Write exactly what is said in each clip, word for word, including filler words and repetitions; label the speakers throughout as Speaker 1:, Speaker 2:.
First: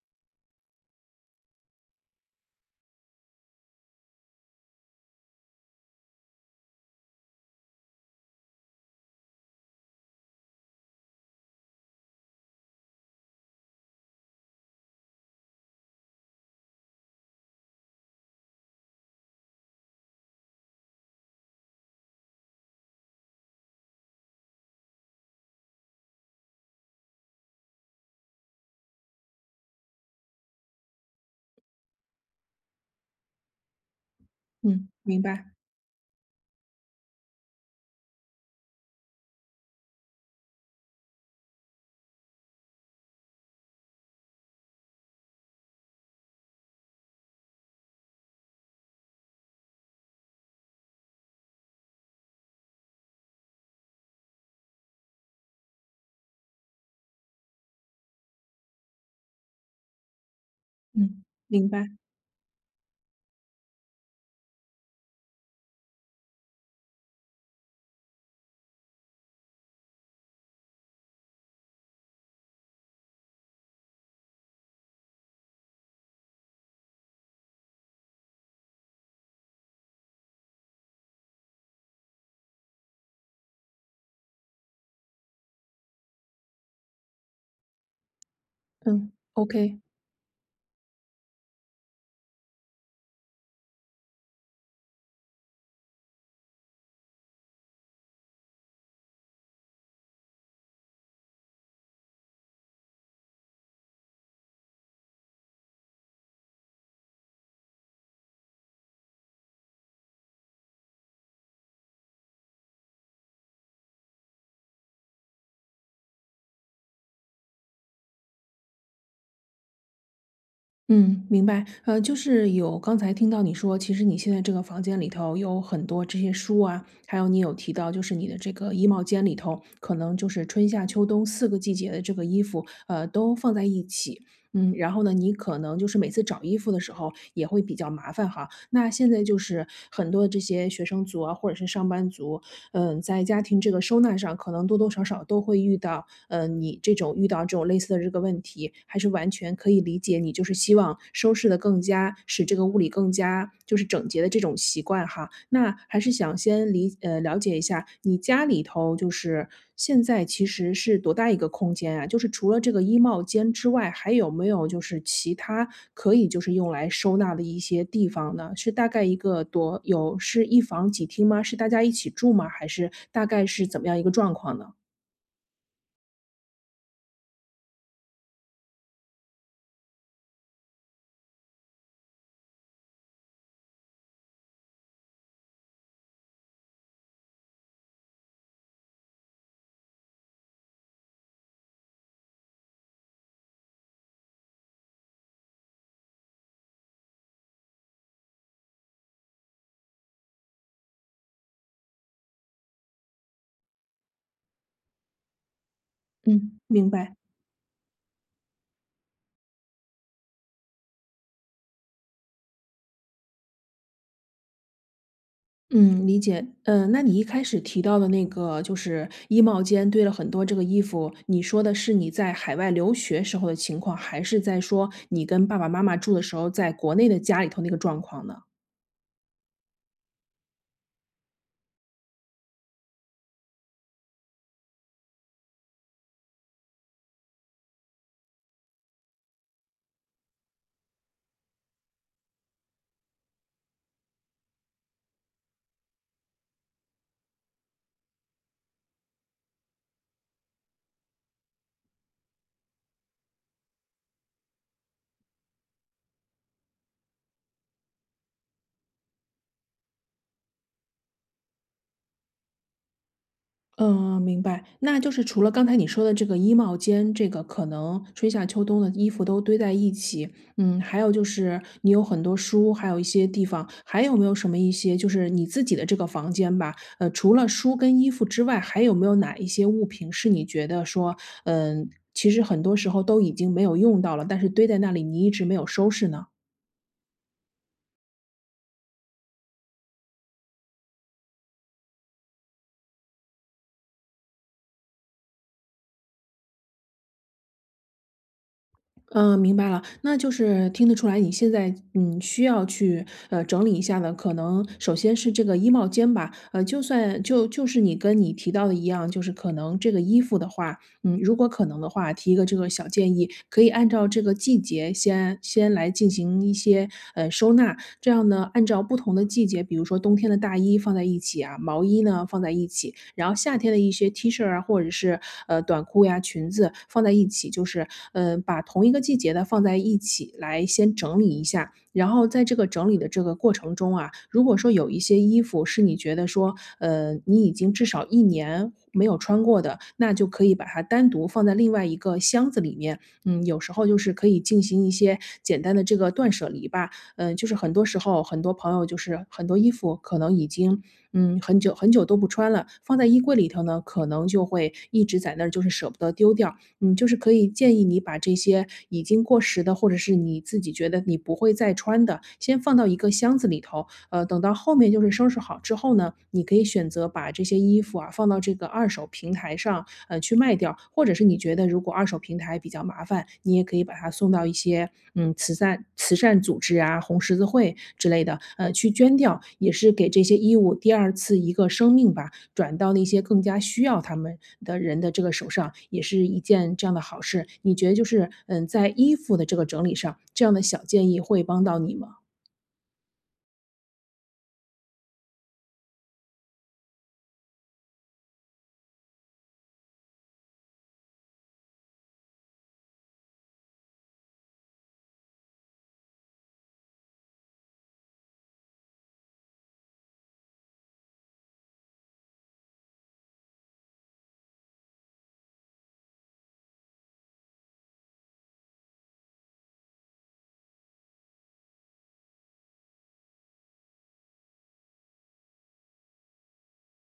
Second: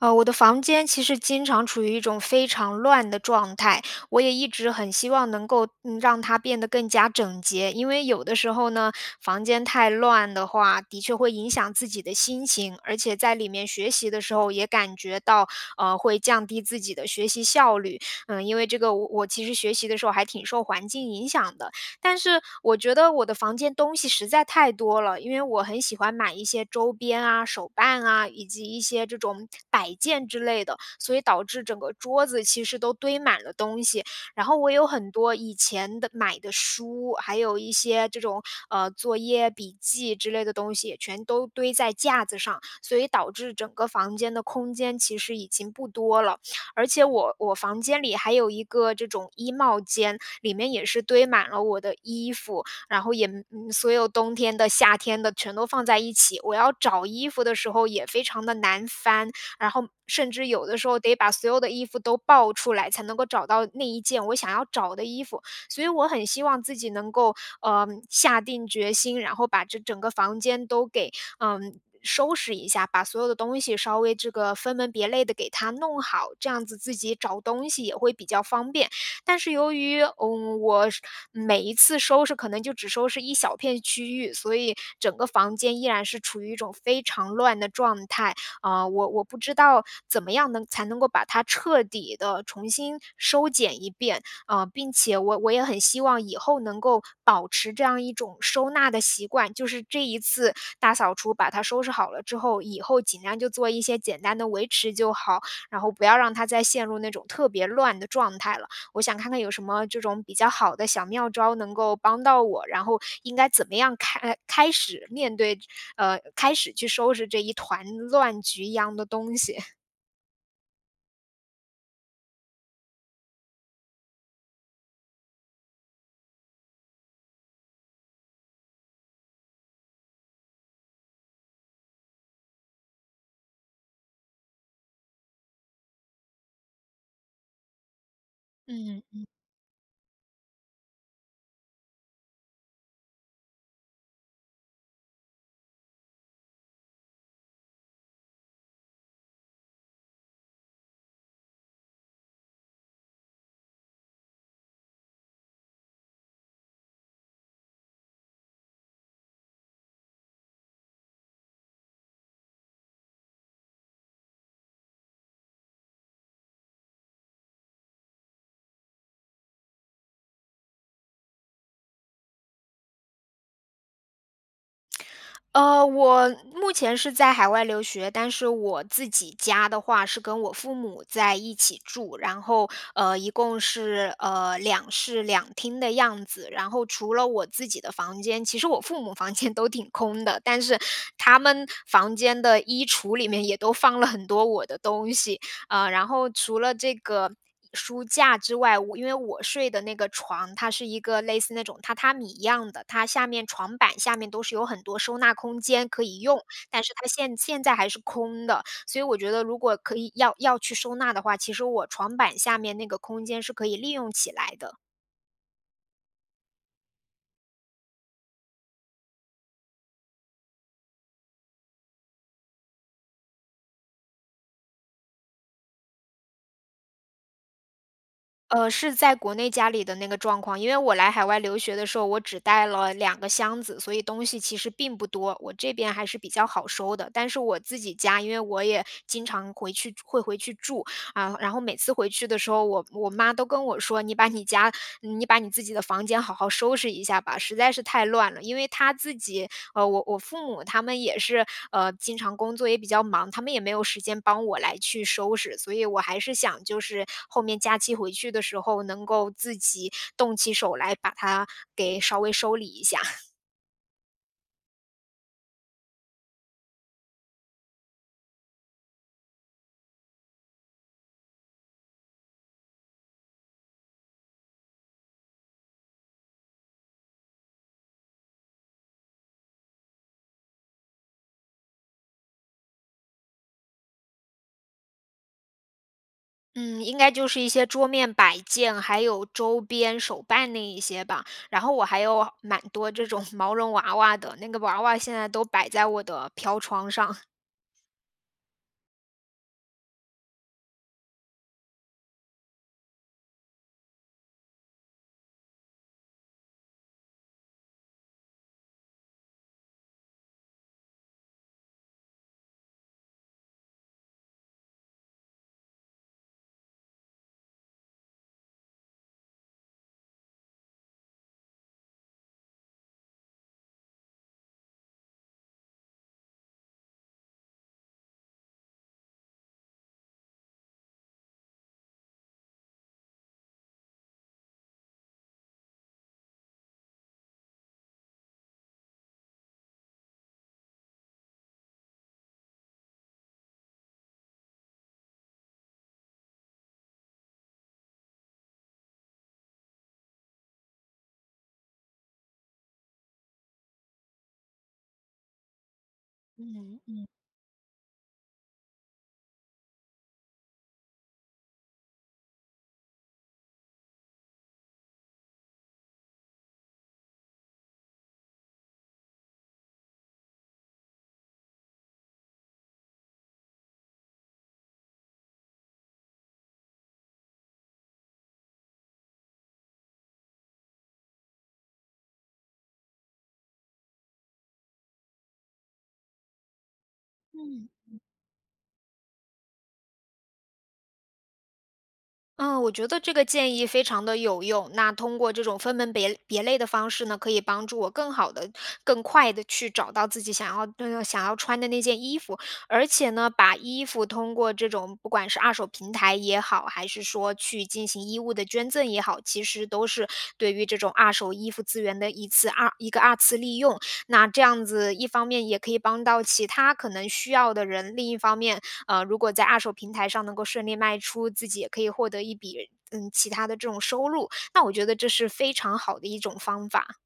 Speaker 1: 呃，我的房间其实经常处于一种非常乱的状态，我也一直很希望能够嗯让它变得更加整洁。因为有的时候呢，房间太乱的话，的确会影响自己的心情，而且在里面学习的时候也感觉到呃会降低自己的学习效率。嗯，因为这个我我其实学习的时候还挺受环境影响的。但是我觉得我的房间东西实在太多了，因为我很喜欢买一些周边啊、手办啊，以及一些这种摆件之类的，所以导致整个桌子其实都堆满了东西。然后我有
Speaker 2: 嗯，
Speaker 1: 很
Speaker 2: 明
Speaker 1: 多
Speaker 2: 白。
Speaker 1: 以前的买的书，还有一些这种呃作业笔记之类的东西，也全都堆在架子上，所以导致整个房间的空间其实已经不多了。而且我我房间里还有一个这种衣帽间，里面也是堆满了我的衣服，然后也嗯，所有冬天的、夏天的全都放在一起。我要找衣服的时候也非常的难翻，然后甚至有的时候得
Speaker 2: 嗯，
Speaker 1: 把所有
Speaker 2: 明
Speaker 1: 的衣
Speaker 2: 白。
Speaker 1: 服都抱出来，才能够找到那一件我想要找的衣服。所以我很希望自己能够，嗯，下定决心，然后把这整个房间都给嗯，收拾一下，把所有的东西稍微这个分门别类的给它弄好，这样子自己找东西也会比较方便。但是由于嗯，我是每一次收拾可能就只收拾一小片区域，所以整个房间依然是处于一种非常乱的状态。啊、我
Speaker 2: 嗯
Speaker 1: 我不知
Speaker 2: ，OK。
Speaker 1: 道怎么样能才能够把它彻底的重新收捡一遍啊、呃并且我我也很希望以后能够保持这样一种收纳的习惯。就是这一次大扫除把它收拾好了之后，以后尽量就做一些简单的维持就好，然后不要让它再陷入那种特别乱的状态了。我想看看有什么这种比较好的小妙招能够帮到我，然后应该怎么样开开始面对，呃，开始去收拾这一团乱局一样的东西。
Speaker 2: 嗯，明白。呃，就是有刚才听到你说，其实你现在这个房间里头有很多这些书啊，还有你有提到，就是你的这个衣帽间里头，可能就是春夏秋冬四个季节的这个衣服，呃，都放在一起。嗯，然后呢，你可能就是每次找衣服的时候也会比较麻烦哈。那
Speaker 1: 嗯。
Speaker 2: 现在就是很多的这些学生族啊，或者是上班族，嗯，在家庭这个收纳上，可能多多少少都会遇到，嗯，你这种遇到这种类似的这个问题，还是完全可以理解。你就是希望收拾的更加，使这个屋里更加就是整洁的这种习惯哈。那还是想先理呃，了解一下你家里头就是现在其实是多大一个空间啊？就是除了这个衣帽间之外，还有没有就是其他可以就是用来收纳的一些地方呢？是大概一个多有是一房几厅吗？是大家一起住吗？还是大概是怎么样一个状况呢？
Speaker 1: 呃，我目前是在海外留学，但是我自己家的话是跟我父母在一起住，然后呃，一共是呃两室两厅的样子。然后除了我自己的房间，其实我父母房间都挺空的，但是他们房间的衣橱里面也都放了很多我的东西。呃，然后除了这个书架之外，我因为我睡的那个床，它是一个类似那种榻榻米一样的，它下面床板下面都是有很多收纳空间可以用。
Speaker 2: 嗯，
Speaker 1: 但
Speaker 2: 明
Speaker 1: 是它
Speaker 2: 白。
Speaker 1: 现现在还是空的，所以我觉得如果可以要要去收纳的话，其实我床板下面那个空间是可以利用起来的。
Speaker 2: 嗯，理解。嗯，那你一开始提到的那个就是衣帽间堆了很多这个衣服，你说的是你在海外留学时候的情况，还是在说你跟爸爸妈妈住的时候在国内的家里头那个状况呢？
Speaker 1: 呃，是在国内家里的那个状况，因为我来海外留学的时候，我只带了两个箱子，所以东西其实并不多，我这边还是比较好收的。但是我自己家，因为我也经常回去会回去住，啊，然后每次回去的时候，我我妈都跟我说：“你把你家你把你自己的房间好好收拾一下吧，实在是太乱了。”因为她自己呃，我我父母他们也是，呃，经常工作也比较忙，他们也没有时间帮我来去收拾，所以我还是想就是后面假期回去的时候，能够自己动起手来把它给稍微收理一下。
Speaker 2: 嗯，明白。那就是除了刚才你说的这个衣帽间，这个可能春夏秋冬的衣服都堆在一起，嗯，还有就是你有很多书，还有一些地方，还有没有什么一些就是你自己的这个房间吧？呃，除了书跟衣服之外，还有没有哪一些物品是你觉得说，嗯，其实很多时候都已经没有用到了，但是堆在那里你一直没有收拾呢？
Speaker 1: 嗯，应该就是一些桌面摆件，还有周边手办那一些吧。然后我还有蛮多这种毛绒娃娃的，那个娃娃现在都摆在我的飘窗上。
Speaker 2: 嗯，明白了。那就是听得出来，你现在嗯需要去呃整理一下的，可能首先是这个衣帽间吧。呃，就算就就是你跟你提到的一样，就是可能这个衣服的话，嗯，如果可能的话，提一个这个小建议，可以按照这个季节先先来进行一些呃收纳，这样呢，按照不同的季节，比如说冬天的大衣放在一起啊，毛衣呢放在一起，然后夏天的一些 T 恤啊，或者是呃短裤呀、裙子放在一起，就是嗯、呃把同一个季节的放在一起来先整理一下，然后在这个整理的这个过程中啊，如果说有一些衣服是你觉得说，呃，你已经至少一年没有穿过的，那就可以把它单独放在另外一个箱子里面。嗯，有时候就是可以进行一些简单的这个断舍离吧。嗯，就是很多时候，很多朋友就是很多衣服可能已经，嗯，很久很久都不穿了，放在衣柜里头呢，可能就会一直在那儿就是舍不得丢掉。嗯，
Speaker 1: 嗯。
Speaker 2: 就是可以建议你把这些已经过时的，或者是你自己觉得你不会再穿的，先放到一个箱子里头。呃，等到后面就是收拾好之后呢，你可以选择把这些衣服啊放到这个二手平台上，呃，去卖掉，或者是你觉得如果二手平台比较麻烦，你也可以把它送到一些嗯慈善慈善组织啊、红十字会之类的，呃，去捐掉，也是给这些衣物第二次一个生命吧，转到那些更加需要他们的人的这个手上，也是一件这样的好事。
Speaker 1: 嗯。
Speaker 2: 你觉得就是嗯，在衣服的这个整理上，这样的小建议会帮到你吗？
Speaker 1: 嗯，我觉得这个建议非常的有用。那通过这种分门别别类的方式呢，可以帮助我更好的、更快的去找到自己想要、呃、想要穿的那件衣服。而且呢，把衣服通过这种不管是二手平台也好，还是说去进行衣物的捐赠也好，其实都是对于这种二手衣服资源的一次二一个二次利用。那这样子一方面也可以帮到其他可能需要的人，另一方面，呃，如果在二手平台上能够顺利卖出，自己也可以获得一笔，嗯，其他的这种收入，那我觉得这是非常好的一种方法。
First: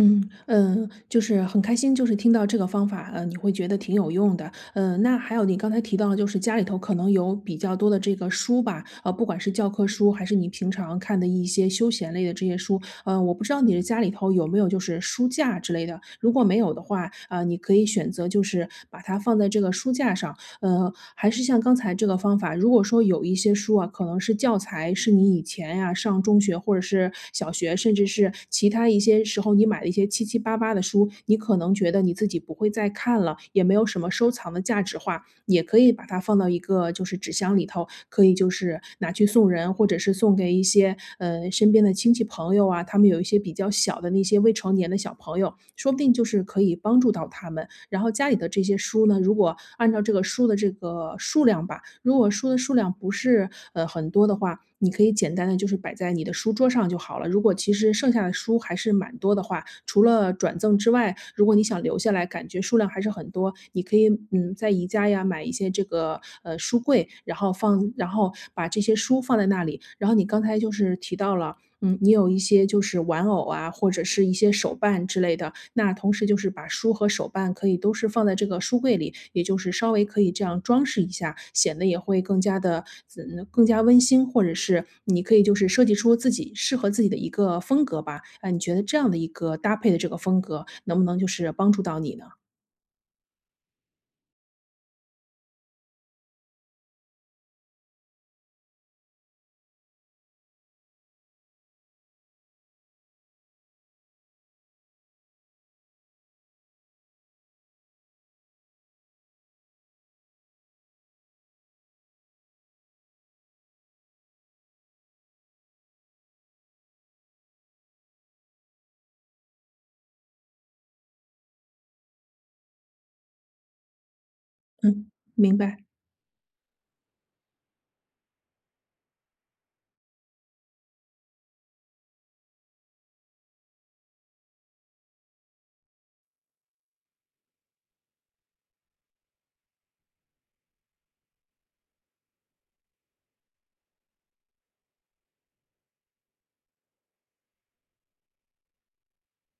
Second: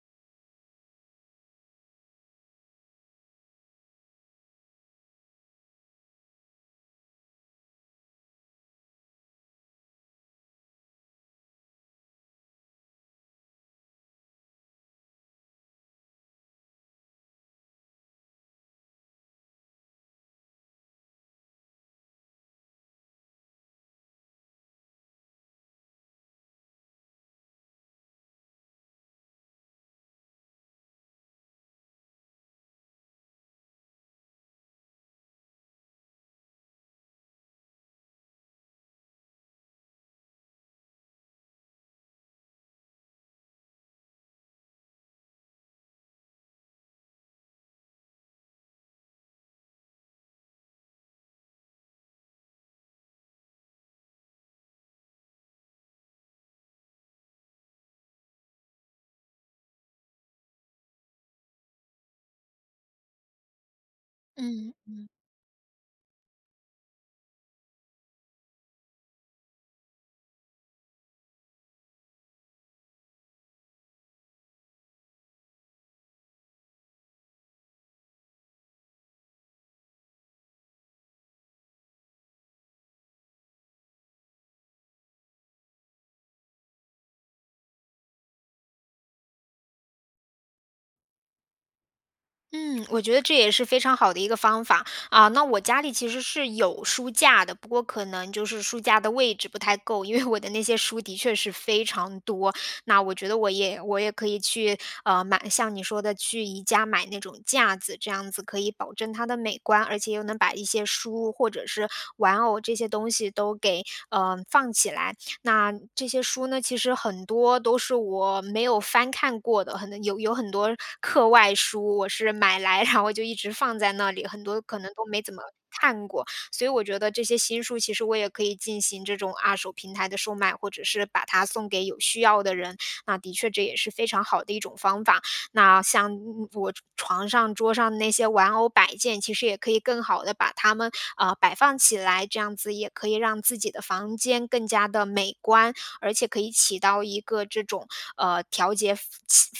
Speaker 2: 嗯。嗯，就是很开心，就是听到这个方法，呃，你会觉得挺有用的。呃，那还有你刚才提到，就是家里头可能有比较多的这个书吧，呃，不管是教科书还是你平常看的一些休闲类的这些书，呃，我不知道你的家里头有没有就是书架之类的。如果没有的话，啊、你可以选择就是把它放在这个书架上，呃，还是像刚才这个方法，如果说有一些书啊，可能是教材是你以前呀、上中学或者是小学，甚至是其他一些时候你买的一些七七八八的书，你可能觉得你自己不会再看了，也没有什么收藏的价值化，也可以把它放到一个就是纸箱里头，可以就是拿去送人，或者是送给一些呃身边的亲戚朋友啊，他们有一些比较小的那些未成年的小朋友，说不定就是可以帮助到他们。然后家里的这些书呢，如果按照这个书的这个数量吧，如果书的数量不是，呃，很多的话，你可以简单的就是摆在你的书桌上就好了。如果其实剩下的书还是蛮多的话，除了转赠之外，如果你想留下来，感觉数量还是很多，你可以，嗯，在
Speaker 1: 嗯。
Speaker 2: 宜家呀买一些这个，呃，书柜，然后放然后把这些书放在那里。然后你刚才就是提到了，嗯，你有一些就是玩偶啊，或者是一些手办之类的，那同时就是把书和手办可以都是放在这个书柜里，也就是稍微可以这样装饰一下，显得也会更加的嗯更加温馨，或者是你可以就是设计出自己适合自己的一个风格吧。啊，你觉得这样的一个搭配的这个风格，能不能就是帮助到你呢？
Speaker 1: 嗯，我觉得这也是非常好的一个方法啊。那我家里其实是有书架的，不过可能就是书架的位置不太够，因为我的那些书的确是非常多。那我觉得我也我也可以去呃买，像你说的去宜家买那种架子，这样子可以保证它的美观，而且又能把一些书或者是玩偶这些东西都给嗯、呃放起来。那这些书呢，其实很多都是我没有翻看过的，很有有很多课外书，我是买来，然后就一直放在那里，很多可能都
Speaker 2: 嗯，
Speaker 1: 没怎么
Speaker 2: 明白。
Speaker 1: 看过。所以我觉得这些新书，其实我也可以进行这种二手平台的售卖，或者是把它送给有需要的人。那的确这也是非常好的一种方法。那像嗯我床上、桌上那些玩偶摆件，其实也可以更好的把它们，呃，摆放起来，这样子也可以让自己的房间更加的美观。而且可以起到一个这种，呃，调节氛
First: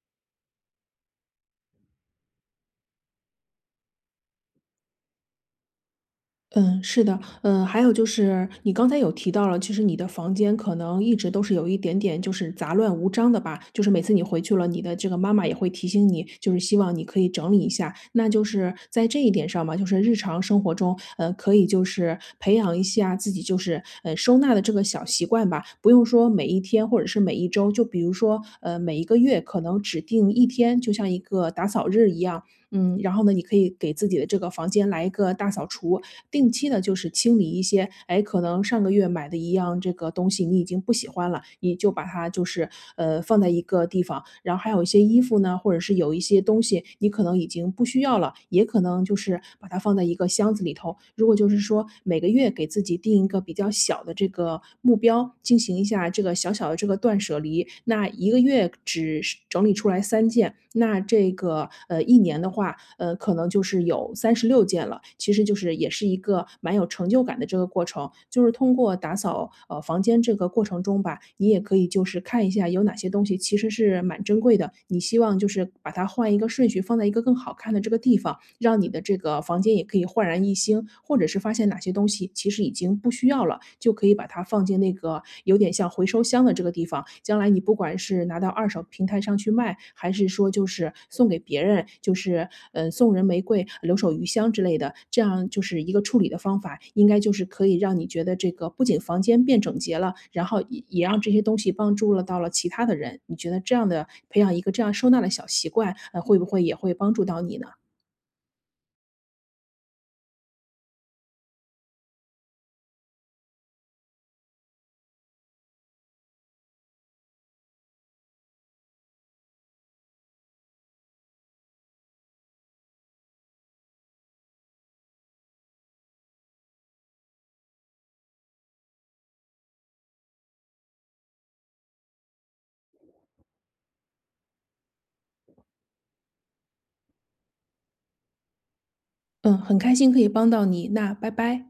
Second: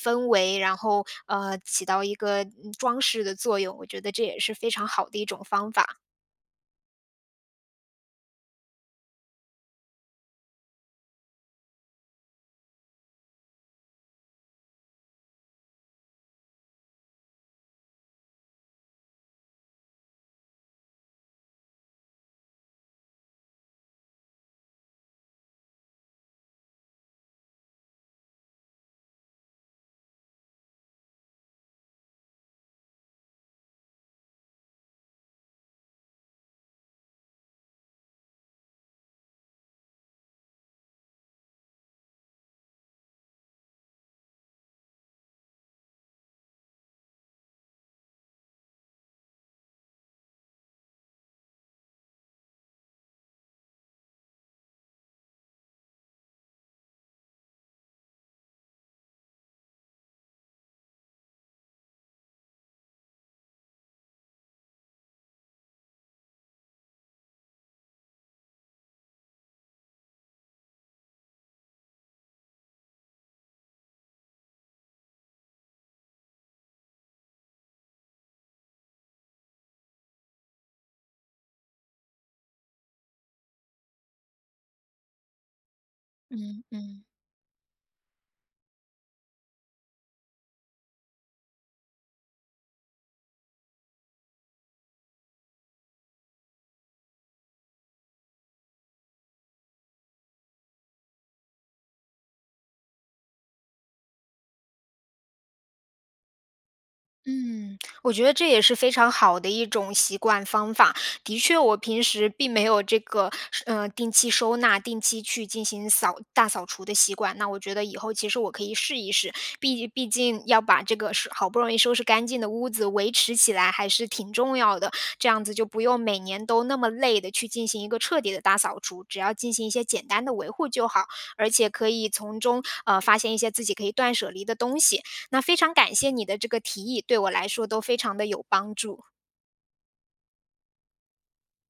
Speaker 1: 氛围，然后，呃，起到一个，嗯装饰的作用，我觉得这也是非常好的一种方法。
Speaker 2: 嗯，是的，嗯，还有就是你刚才有提到了，其实你的房间可能一直都是有一点点就是杂乱无章的吧，就是每次你回去了，你的这个妈妈也会提醒你，就是希望你可以整理一下。那就是在这一点上嘛，就是日常生活中，呃，可以就是培养一下自己就是呃收纳的这个小习惯吧，不用说每一天或者是每一周，就比如说呃每一个月可能指定一天，就像一个打扫日一样。嗯，然后呢，你可以给自己的这个房间来一个大扫除，定期的就是清理一些，哎，可能上个月买的一样这个东西你已经不喜欢了，你就把它就是呃放在一个地方，然后还有一些衣服呢，或者是有一些东西你可能已经不需要了，也可能就是把它放在一个箱子里头。如果就是说每个月给自己定一个比较小的这个目标，进行一下这个小小的这个断舍离，那一个月只是整理出来来三件，那这个呃一年的话，呃可能就是有三十六件了。其实就是也是一个蛮有成就感的这个过程，就是通过打扫呃房间这个过程中吧，你也可以就是看一下有哪些东西其实是蛮珍贵的，你希望就是把它换一个顺序放在一个更好看的这个地方，让你的这个房间也可以焕然一新，或者是发现哪些东西其实已经不需要了，就就可以把它放进那个有点像回收箱的这
Speaker 1: 嗯
Speaker 2: 个地方。
Speaker 1: 嗯。
Speaker 2: 将来你不管是拿到二手平台上去卖，还是说就是送给别人，就是嗯呃送人玫瑰留守余香之类的，这样就是一个处理的方法，应该就是可以让你觉得这个不仅房间变整洁了，然后也也让这些东西帮助了到了其他的人。你觉得这样的培养一个这样收纳的小习惯，呃，会不会也会帮助到你呢？
Speaker 1: 嗯，我觉得这也是非常好的一种习惯方法。的确，我平时并没有这个，呃，定期收纳、定期去进行扫大扫除的习惯。那我觉得以后其实我可以试一试。毕毕竟要把这个是好不容易收拾干净的屋子维持起来，还是挺重要的。这样子就不用每年都那么累的去进行一个彻底的大扫除，只要进行一些简单的维护就好，而且可以从中呃发现一些自己可以断舍离的东西。那非常感谢你的这个提议，对我来说都非常的有帮助。
Speaker 2: 嗯，很开心可以帮到你，那拜拜。